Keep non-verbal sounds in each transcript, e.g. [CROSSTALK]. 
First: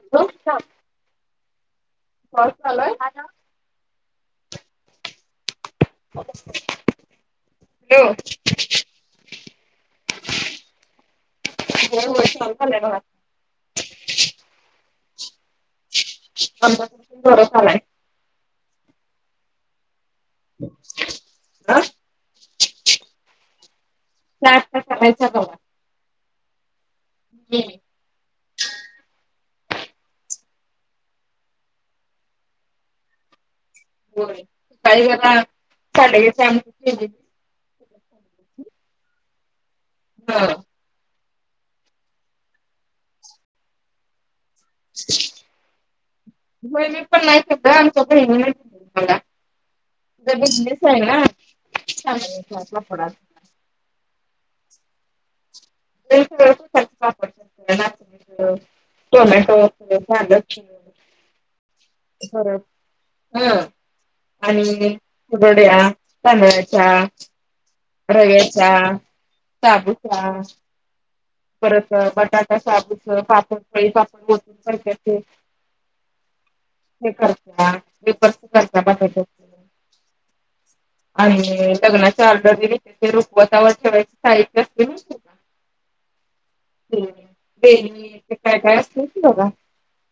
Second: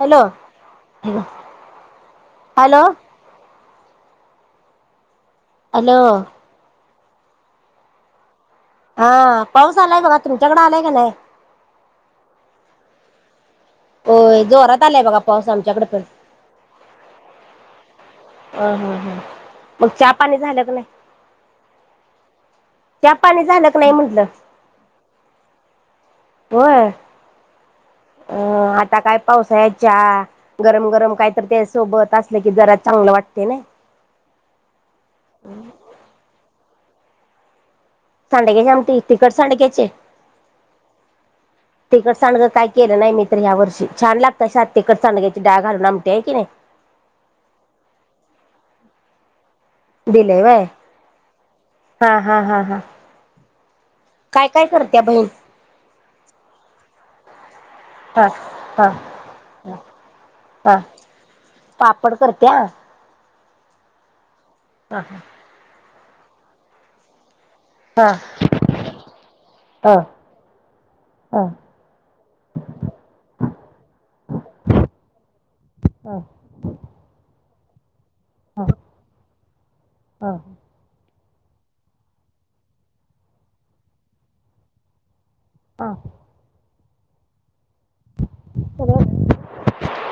Hello hello. Hello. Hello. हा पाऊस आलाय काातर चगडा आलाय का नाही. हो जोरात आलाय बघा पाऊस आमच्याकडे पण. अ हम हम मग प. पा झालं नाही त्या पाणी झालं. का नाही म्हंटलं च करायचा ग. हो आहे. अ आता काय पाऊस याच्या गरम गरम काय तर त्या सोबत असलं की जरा. चांगलं वाटते ना. हो काही बला सा. सांडग्याच्यामती तिकट सांडग्याचे. हा. तिकड सड काय केलं नाही मी्र ह्या वर्षी छान लागत. नाही हो मी पण नाही शदा आमच्या प नाही मला. त दिलंय व्हय बिजनेस आहे हा हा हा हा नागलाड. काय काय करते्या बहीण. जप हा कापडत. हा टोमॅटो अस भाजर. हा पापड करत्या. हा आणि हा हा पुरोड्या तांदळाच्या. हा रवे्याचा हा साबूचा. हा परत बटाटा साबूस पापड फळी पापड मोतसारखे. हा ते ख पेप खचा बठ. हा आणि लग्नाचे ऑर्डर दिली रुखवतावर ठेवायचे साहित्य असले ना. [INAUDIBLE] कायसती बघ.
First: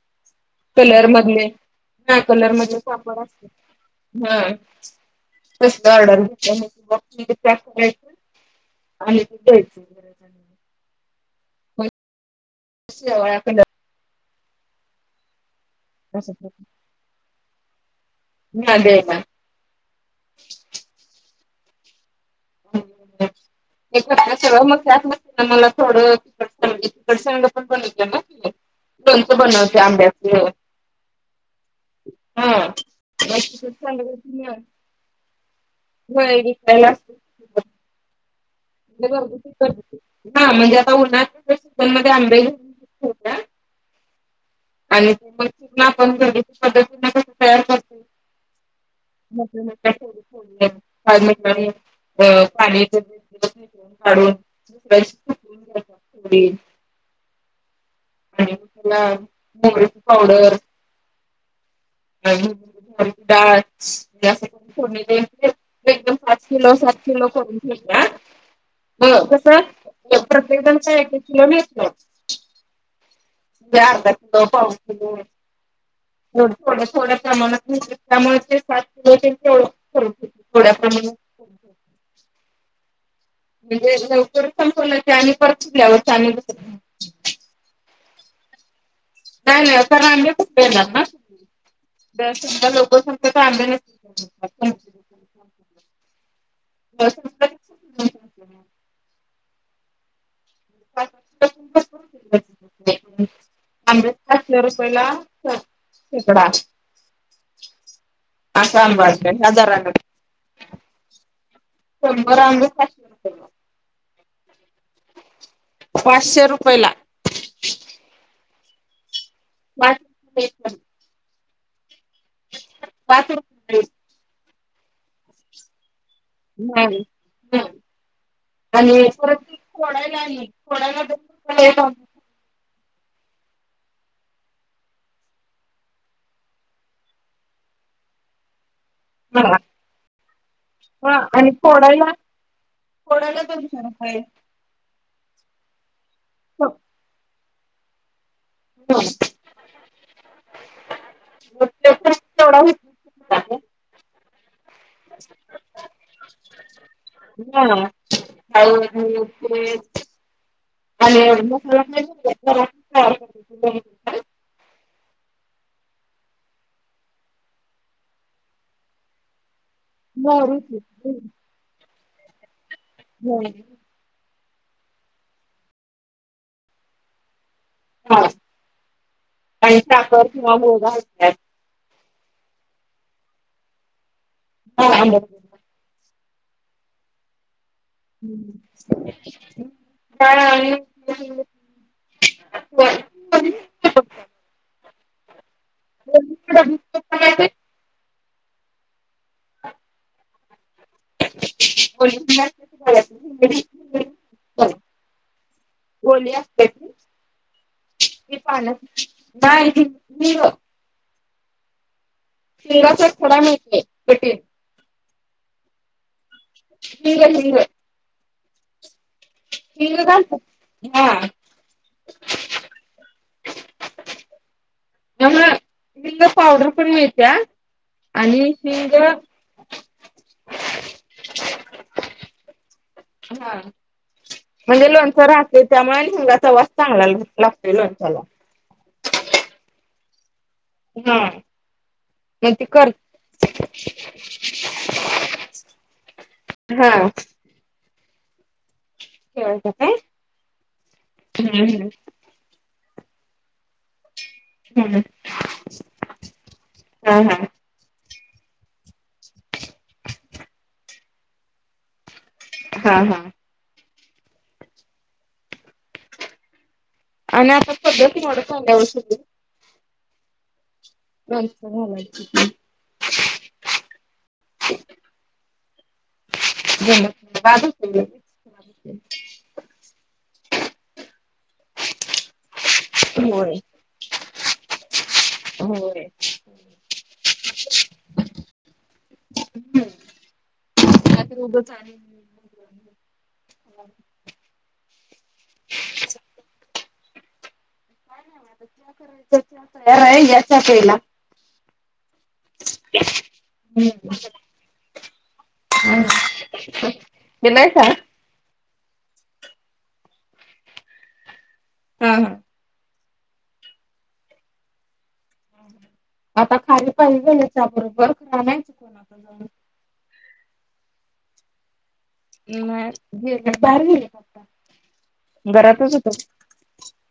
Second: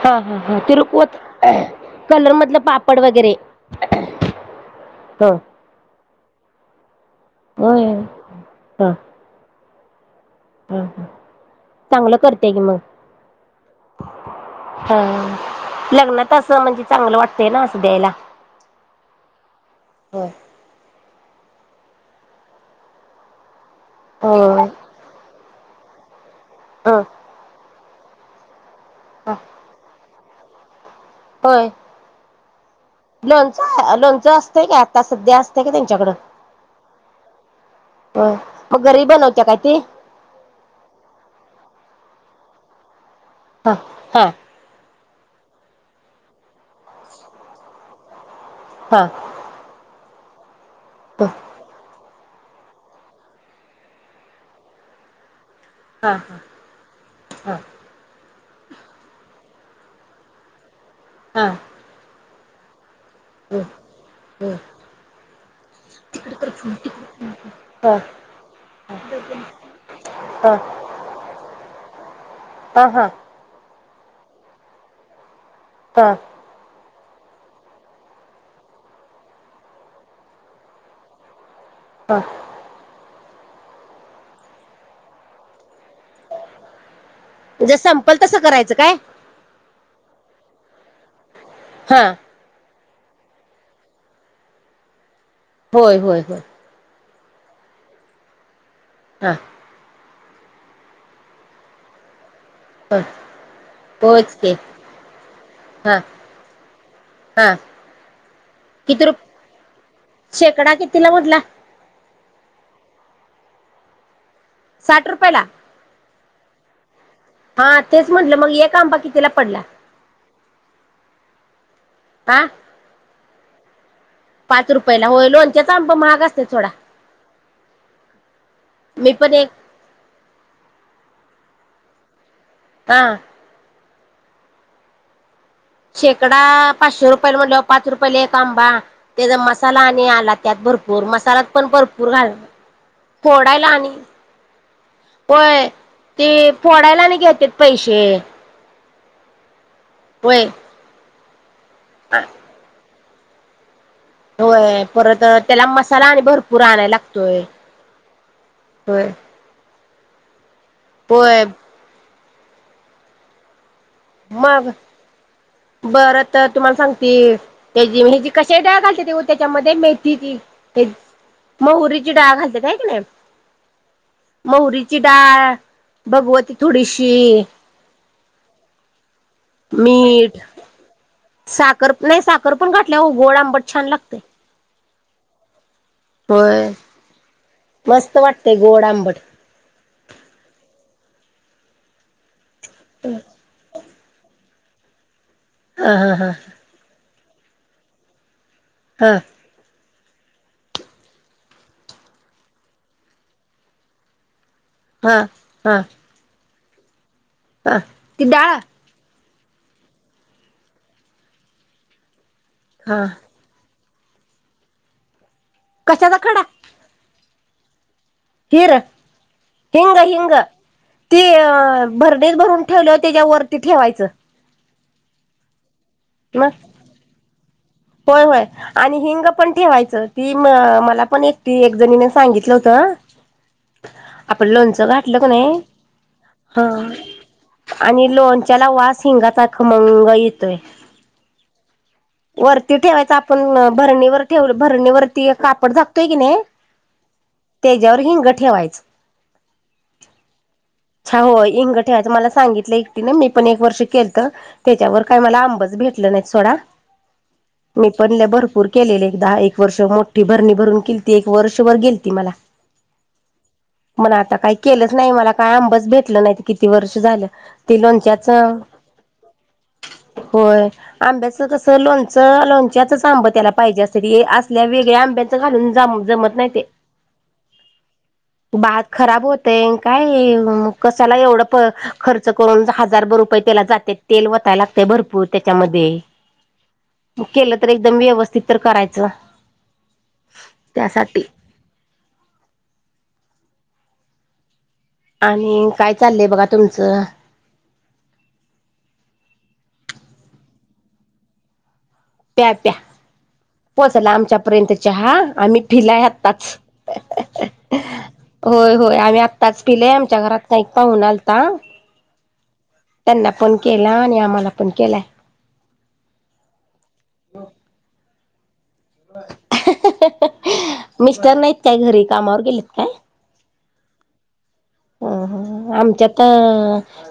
हा हा कलर तिरकवत मधले, ह कलर मधलं मधले पापड वापर वगैरे असते. ह हमड. होय करायच आणि द्यायच. ह ह चांगलं करते. की मग कसवाक. हा लग्नात असं म्हणजे चांगलं वाटतंय ना असं द्यायला. ना दे ना. होय सगळं होय मगतते ना मला थोडं. तिकड ह पण बनवलं ना दोच बनवते आंब्याचे. होय लोणच लोणचं असतय का आता सध्या अस. हो विकयला असत. ब. [UNINTELLIGIBLE] हा म्हणजे आता उन्हात [UNINTELLIGIBLE] ह हा. आणि मग आपण [UNINTELLIGIBLE] पद्धतीने कसं तयार करत हा म्ह मडीली पाय हा मणी. अ पाण्या काढून्या हा हा चछणण हा. आणिला मुंगरीची पावडर हा. डाचंणीले. एकदम पाात किलो सात किलो करून हा ठे कसं प्रत्येक जणचे एक-एक किलो मिळतो. हा हा अर्धा कलो पा किलो हा हो थोडं थोड माणमाचे सात किलो थोड्या प्रमाणात हा म्हणजे लवकरच संपव ना आणि परचल्यावर आणिस पल तसं करायचं काय नाही नाही कार आम्हीेणार हा नाधा लोक त होय होय होय डटण हा. पाच हा वर्षपासून [UNINTELLIGIBLE] [UNINTELLIGIBLE] होच की पाचशे रुपयाला हा शेकडा. हा असं‌ आंबं किती रुप हायत हजारन. शेकडा कितीला म्हटला शंभर आंबे [UNINTELLIGIBLE] साठ रुपयला? पाचशे रुपये ला. हा तेच म्हंटलं मग एक आंबा कितीला पडला? हा [UNINTELLIGIBLE] पाच रूपये. पाच रुपयाला होय, लोणच्याचं आंबं महाग असते थोडा हम हम आणि मी पण परत एक फोडायला आणि फोडायला [UNINTELLIGIBLE] आ शेकडा पाचशे रुपयेला म्हणल्याव, पाच रुपयेला एक आंबा. त्याचा मसाला आणि आला त्यात भरपूर मसालात पण भरपूर घाल फोडायला दोनशे रुपये. होय ते फोडायला आणि घेत्यात पैसे. [INAUDIBLE] व्हय. [INAUDIBLE] [UNINTELLIGIBLE] [INAUDIBLE] होय परत अ त्याला मसाला आणि भरपूर आणायला लागतोय. होय. [UNINTELLIGIBLE] आणि होय [UNINTELLIGIBLE] मग बरं त तुम्हाला सांगती त्याजी ह्याजी कशाला डाळ घालत्याती ओ त्याच्याम ते मेथीची महुरीची डाळ घालतात हाय की नाही होम. मोहरीची डाळ, भगवती थोडीशी हा, आणि साखर मीठ किंवा मुग घालतेत. साखर नाही साखर पण घातल्याव गोड आंबट छान लागतंय. [UNINTELLIGIBLE] होय. मस्त वाटते गोड आंबट [UNINTELLIGIBLE] [INAUDIBLE] हा हा हा. [INAUDIBLE] हा. [UNINTELLIGIBLE] हा हा. हे मी हा ती हे डाळ पाण्यात नाय मी मी ग हा हिंगाचा एक खोडा मिलतोय [UNINTELLIGIBLE] कशाचा खडा? [UNINTELLIGIBLE] हिर हिंग हिंग ते भरडेच भरून ठेवल्यावर त्याच्या वरती ठेवायचं. त्यामूळ हिंग मग पावडर पण मिळतीया होय होय आणि हिंग पण ठेवायचं ती मला पण एकटी एक जणीने सांगितलं होत. [UNINTELLIGIBLE] हा. आपण लोणच घातलं कनी हा आणि लोणच्याला वास ये. गाचा खमंग येतोय. हम्म. वरती ठेवायच आपण भरणीवर ठेव भरणीवरती कापड झाकतोय कनी हम्म ह. त्याच्यावर हिंग ठेवायच. अच्छा होय हींग ठेवायचं मला सांगितलय. मी पण एक वर्ष केलत त्याच्यावर काय मला आंबच भेटलं नाही सोडा हा हा. मी पण भरपूर केलेले एक दहा एक वर्ष मोठी भरणी भरून केलती एक वर्ष भर गेलती मला हा हा. मण आता काही केलंच नाही मला काय आंबच भेटलं नाहीत की किती वर्ष झालं ते लोणच्याच होय आंब्याच कस ते लोणचं लोणच्याच आंबं त्याला पाहिजे असत्यात हे असल्या वेगळ्या आंब्याचं घालून जाम जमत जमत आत खराब होतय काय हे कशाला एवढं खर्च करून हजार भर रुपये त्याला जाते तेल वतायला लागतय भरपूर त्याच्यामध्ये केलं तर एकदम व्यवस्थित तर करायचं. त्यासाठी [UNINTELLIGIBLE] [INAUDIBLE] आणि काय चाललंय बघा तुमचं काय नाही आता चहा करायचं चहा तयार आहे या चहा प्यायला. प्या प्या पोहचला आमच्यापर्यंत चहा आम्ही पिलाय आताच होय होय आम्ही आत्ताच पिलेय आमच्या घरात ना एक पाहूना आलता. हा हा. त्यांना फोन केला आणि आम्हाला पण केलाय. आता खारी पाारी झालाचा बरोबर खरा नाहीच कोण आता जाऊ. मिस्टर नाहीत काय घरी कामावर गेलेत नाही बर आता अ आमच्यात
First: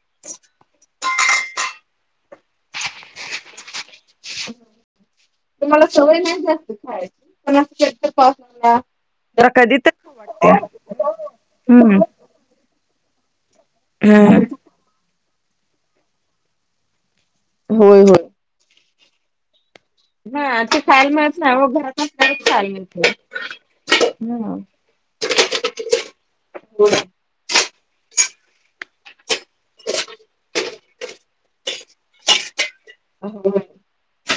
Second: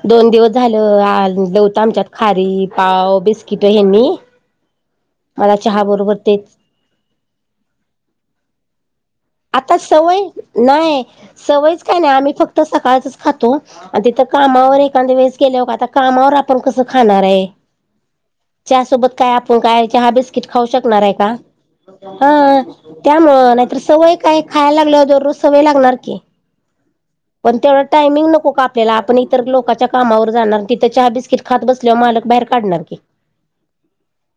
दोन दिवस झालं आ देवत आमच्यात खारी पाव बस्किट हनी तुम्हाला सवय नाही तेच जास्त खायची पण असं तर पासला आता सवय नाही सवयच काय हम्म नाही आम्ही फक्त सकाळच तिथ कामावर एखाद्या वेळेस गेल्यावर आता कामावर आपण कस खाणार होय होय त्या सोबत काय आपण काय चहा बिस्कीट खाऊ शकणार आहे का हो त्यामुळं नाही तर सवय काही खायाला लागल्यावर दररोज सवय लागणार की पण तेवढा टाईम नको का आपल्याला आपण इथं तिथ लोकांच्या कामावर जाणार तिथ चहा बिस्किट खात बसल्यावर मालक बाहेर काढणार की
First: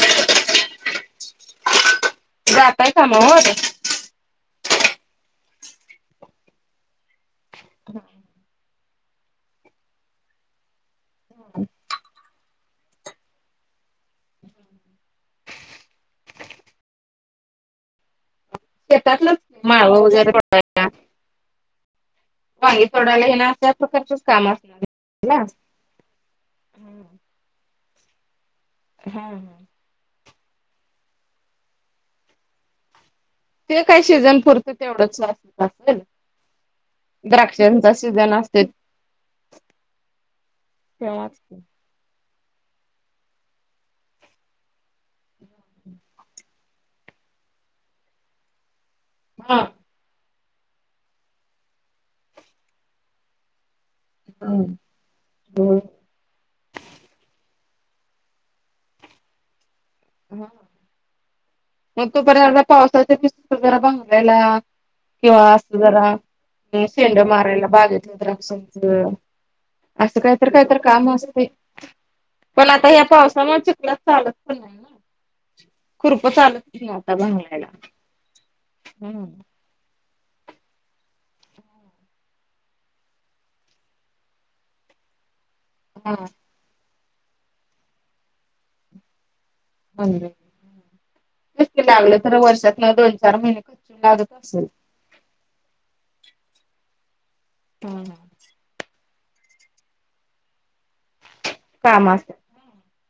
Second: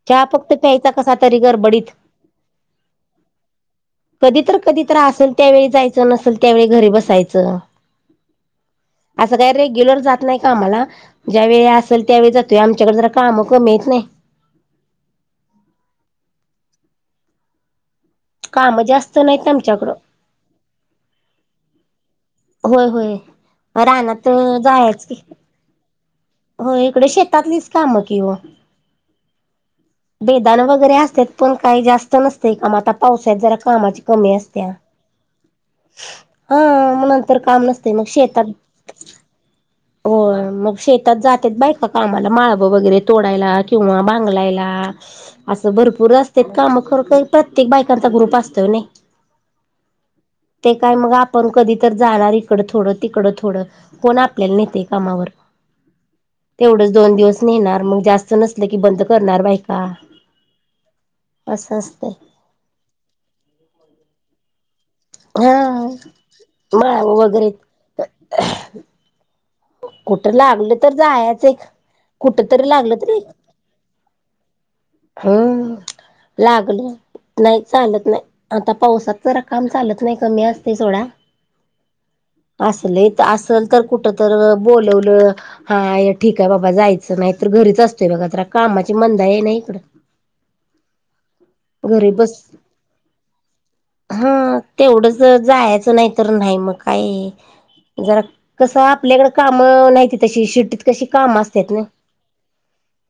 चहा फक्त प्यायचा कसा तरी गरबडीत जातय कामवर कधीतरी असल त्यावेळी जायचं नसेल त्यावेळी घरी बसायचं हम्म असं काय रेग्युलर जात नाही कामाला ज्यावेेळी असेल त्यावेळी जातोय आमच्याकडे जरा काम कमी आहेत नी [INAUDIBLE] कामं जास्त शेतातलंच नाहीत माळ आमच्याकडं वगैरे पड होय होय. तोडाला ये ना अश प्रकारचेच रानात काम जायच की असणार हो इकडे शेतातलीच काम कि हो हा हम बेदाान वगैरे असत पण काही जास्त नसते काम आता पावसत जरा कामाची कमी असते हा म नंतर काम नसते झन असते हो मग शेतात जातेत बाय का काम ला माळब वगैरे तोडायला किंवा बांगलायला असं भरपूर रस्तेत काम कर प्रत्येक बायकांचा ग्रुप असतोय नाही हा ते काय मग आपण कधी तर जाणार इकड थोडं तिकडं थोडं कोण आपल्याला नेते कामावर तेवढंच दोन दिवस नेणार मग जास्त नसल की बंद करणार बा ह मग असतंय तोपर्यंत पावसाचे दिसगरा बांगायला किंवा अस हा जरा माळव शेंड वगैरे मारायला बागेतलं तर समज असं कुठं काहीत लागलं काहीतर तर काम असते जायचं एक कुठ तरी पण आता लागलं या तरी पावसा म चुकला चालत प नाही ना हम लागलं नाही चालत नाही आता पावसात जरा काम चालत नाही कमी असते सोडा असल तर असल तर कुठ तर बोलवलं हा ठीक आहे बाबा जायचं असं नाही तर घरीच असतोय बघा तर कामाची मंदा आहे नाही हम् घरी बस हा तेवढंच जायचं नाही तर नाही मग काय ज कस आपल्याकड काम नाहीती तशी शि्टीत कशी काम असत ना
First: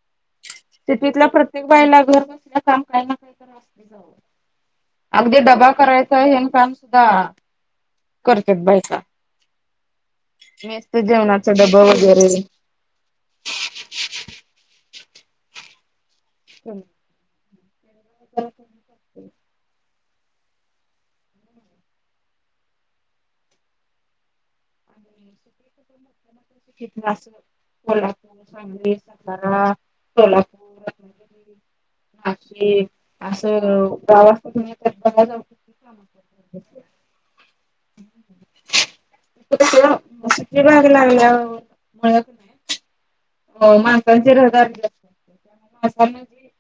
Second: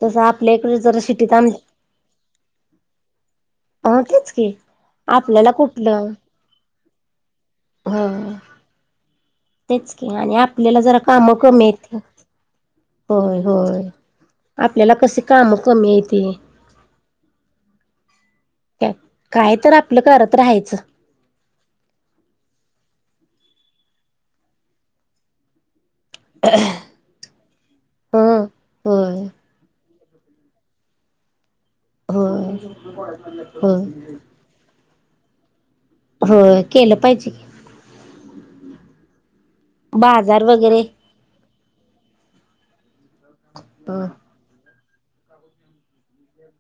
तस त ततल्या प्रत्येक बाईला घर बसण्या काम काही ना काही अस अ जाव तेच की अगदी आपल्याला डबा कुठलं करायचा हेन काम सुद्धा ह करत बायचा तेच क आणि आपल्या ज काम कय होय याला कसं काम कमी येते ह काय तर आप आपलं करत राहायचं क अस ह कोल्हापूर सांगली होय सातारा सोलापुर होय हो असं गावात तर बघा [INAUDIBLE] हो केलं पाहिजे हम् [UNINTELLIGIBLE] बाजार डत्री वगैरे भाग लागला मुळत नाही [INAUDIBLE] हो माणसांचे रदार माणसां [INAUDIBLE]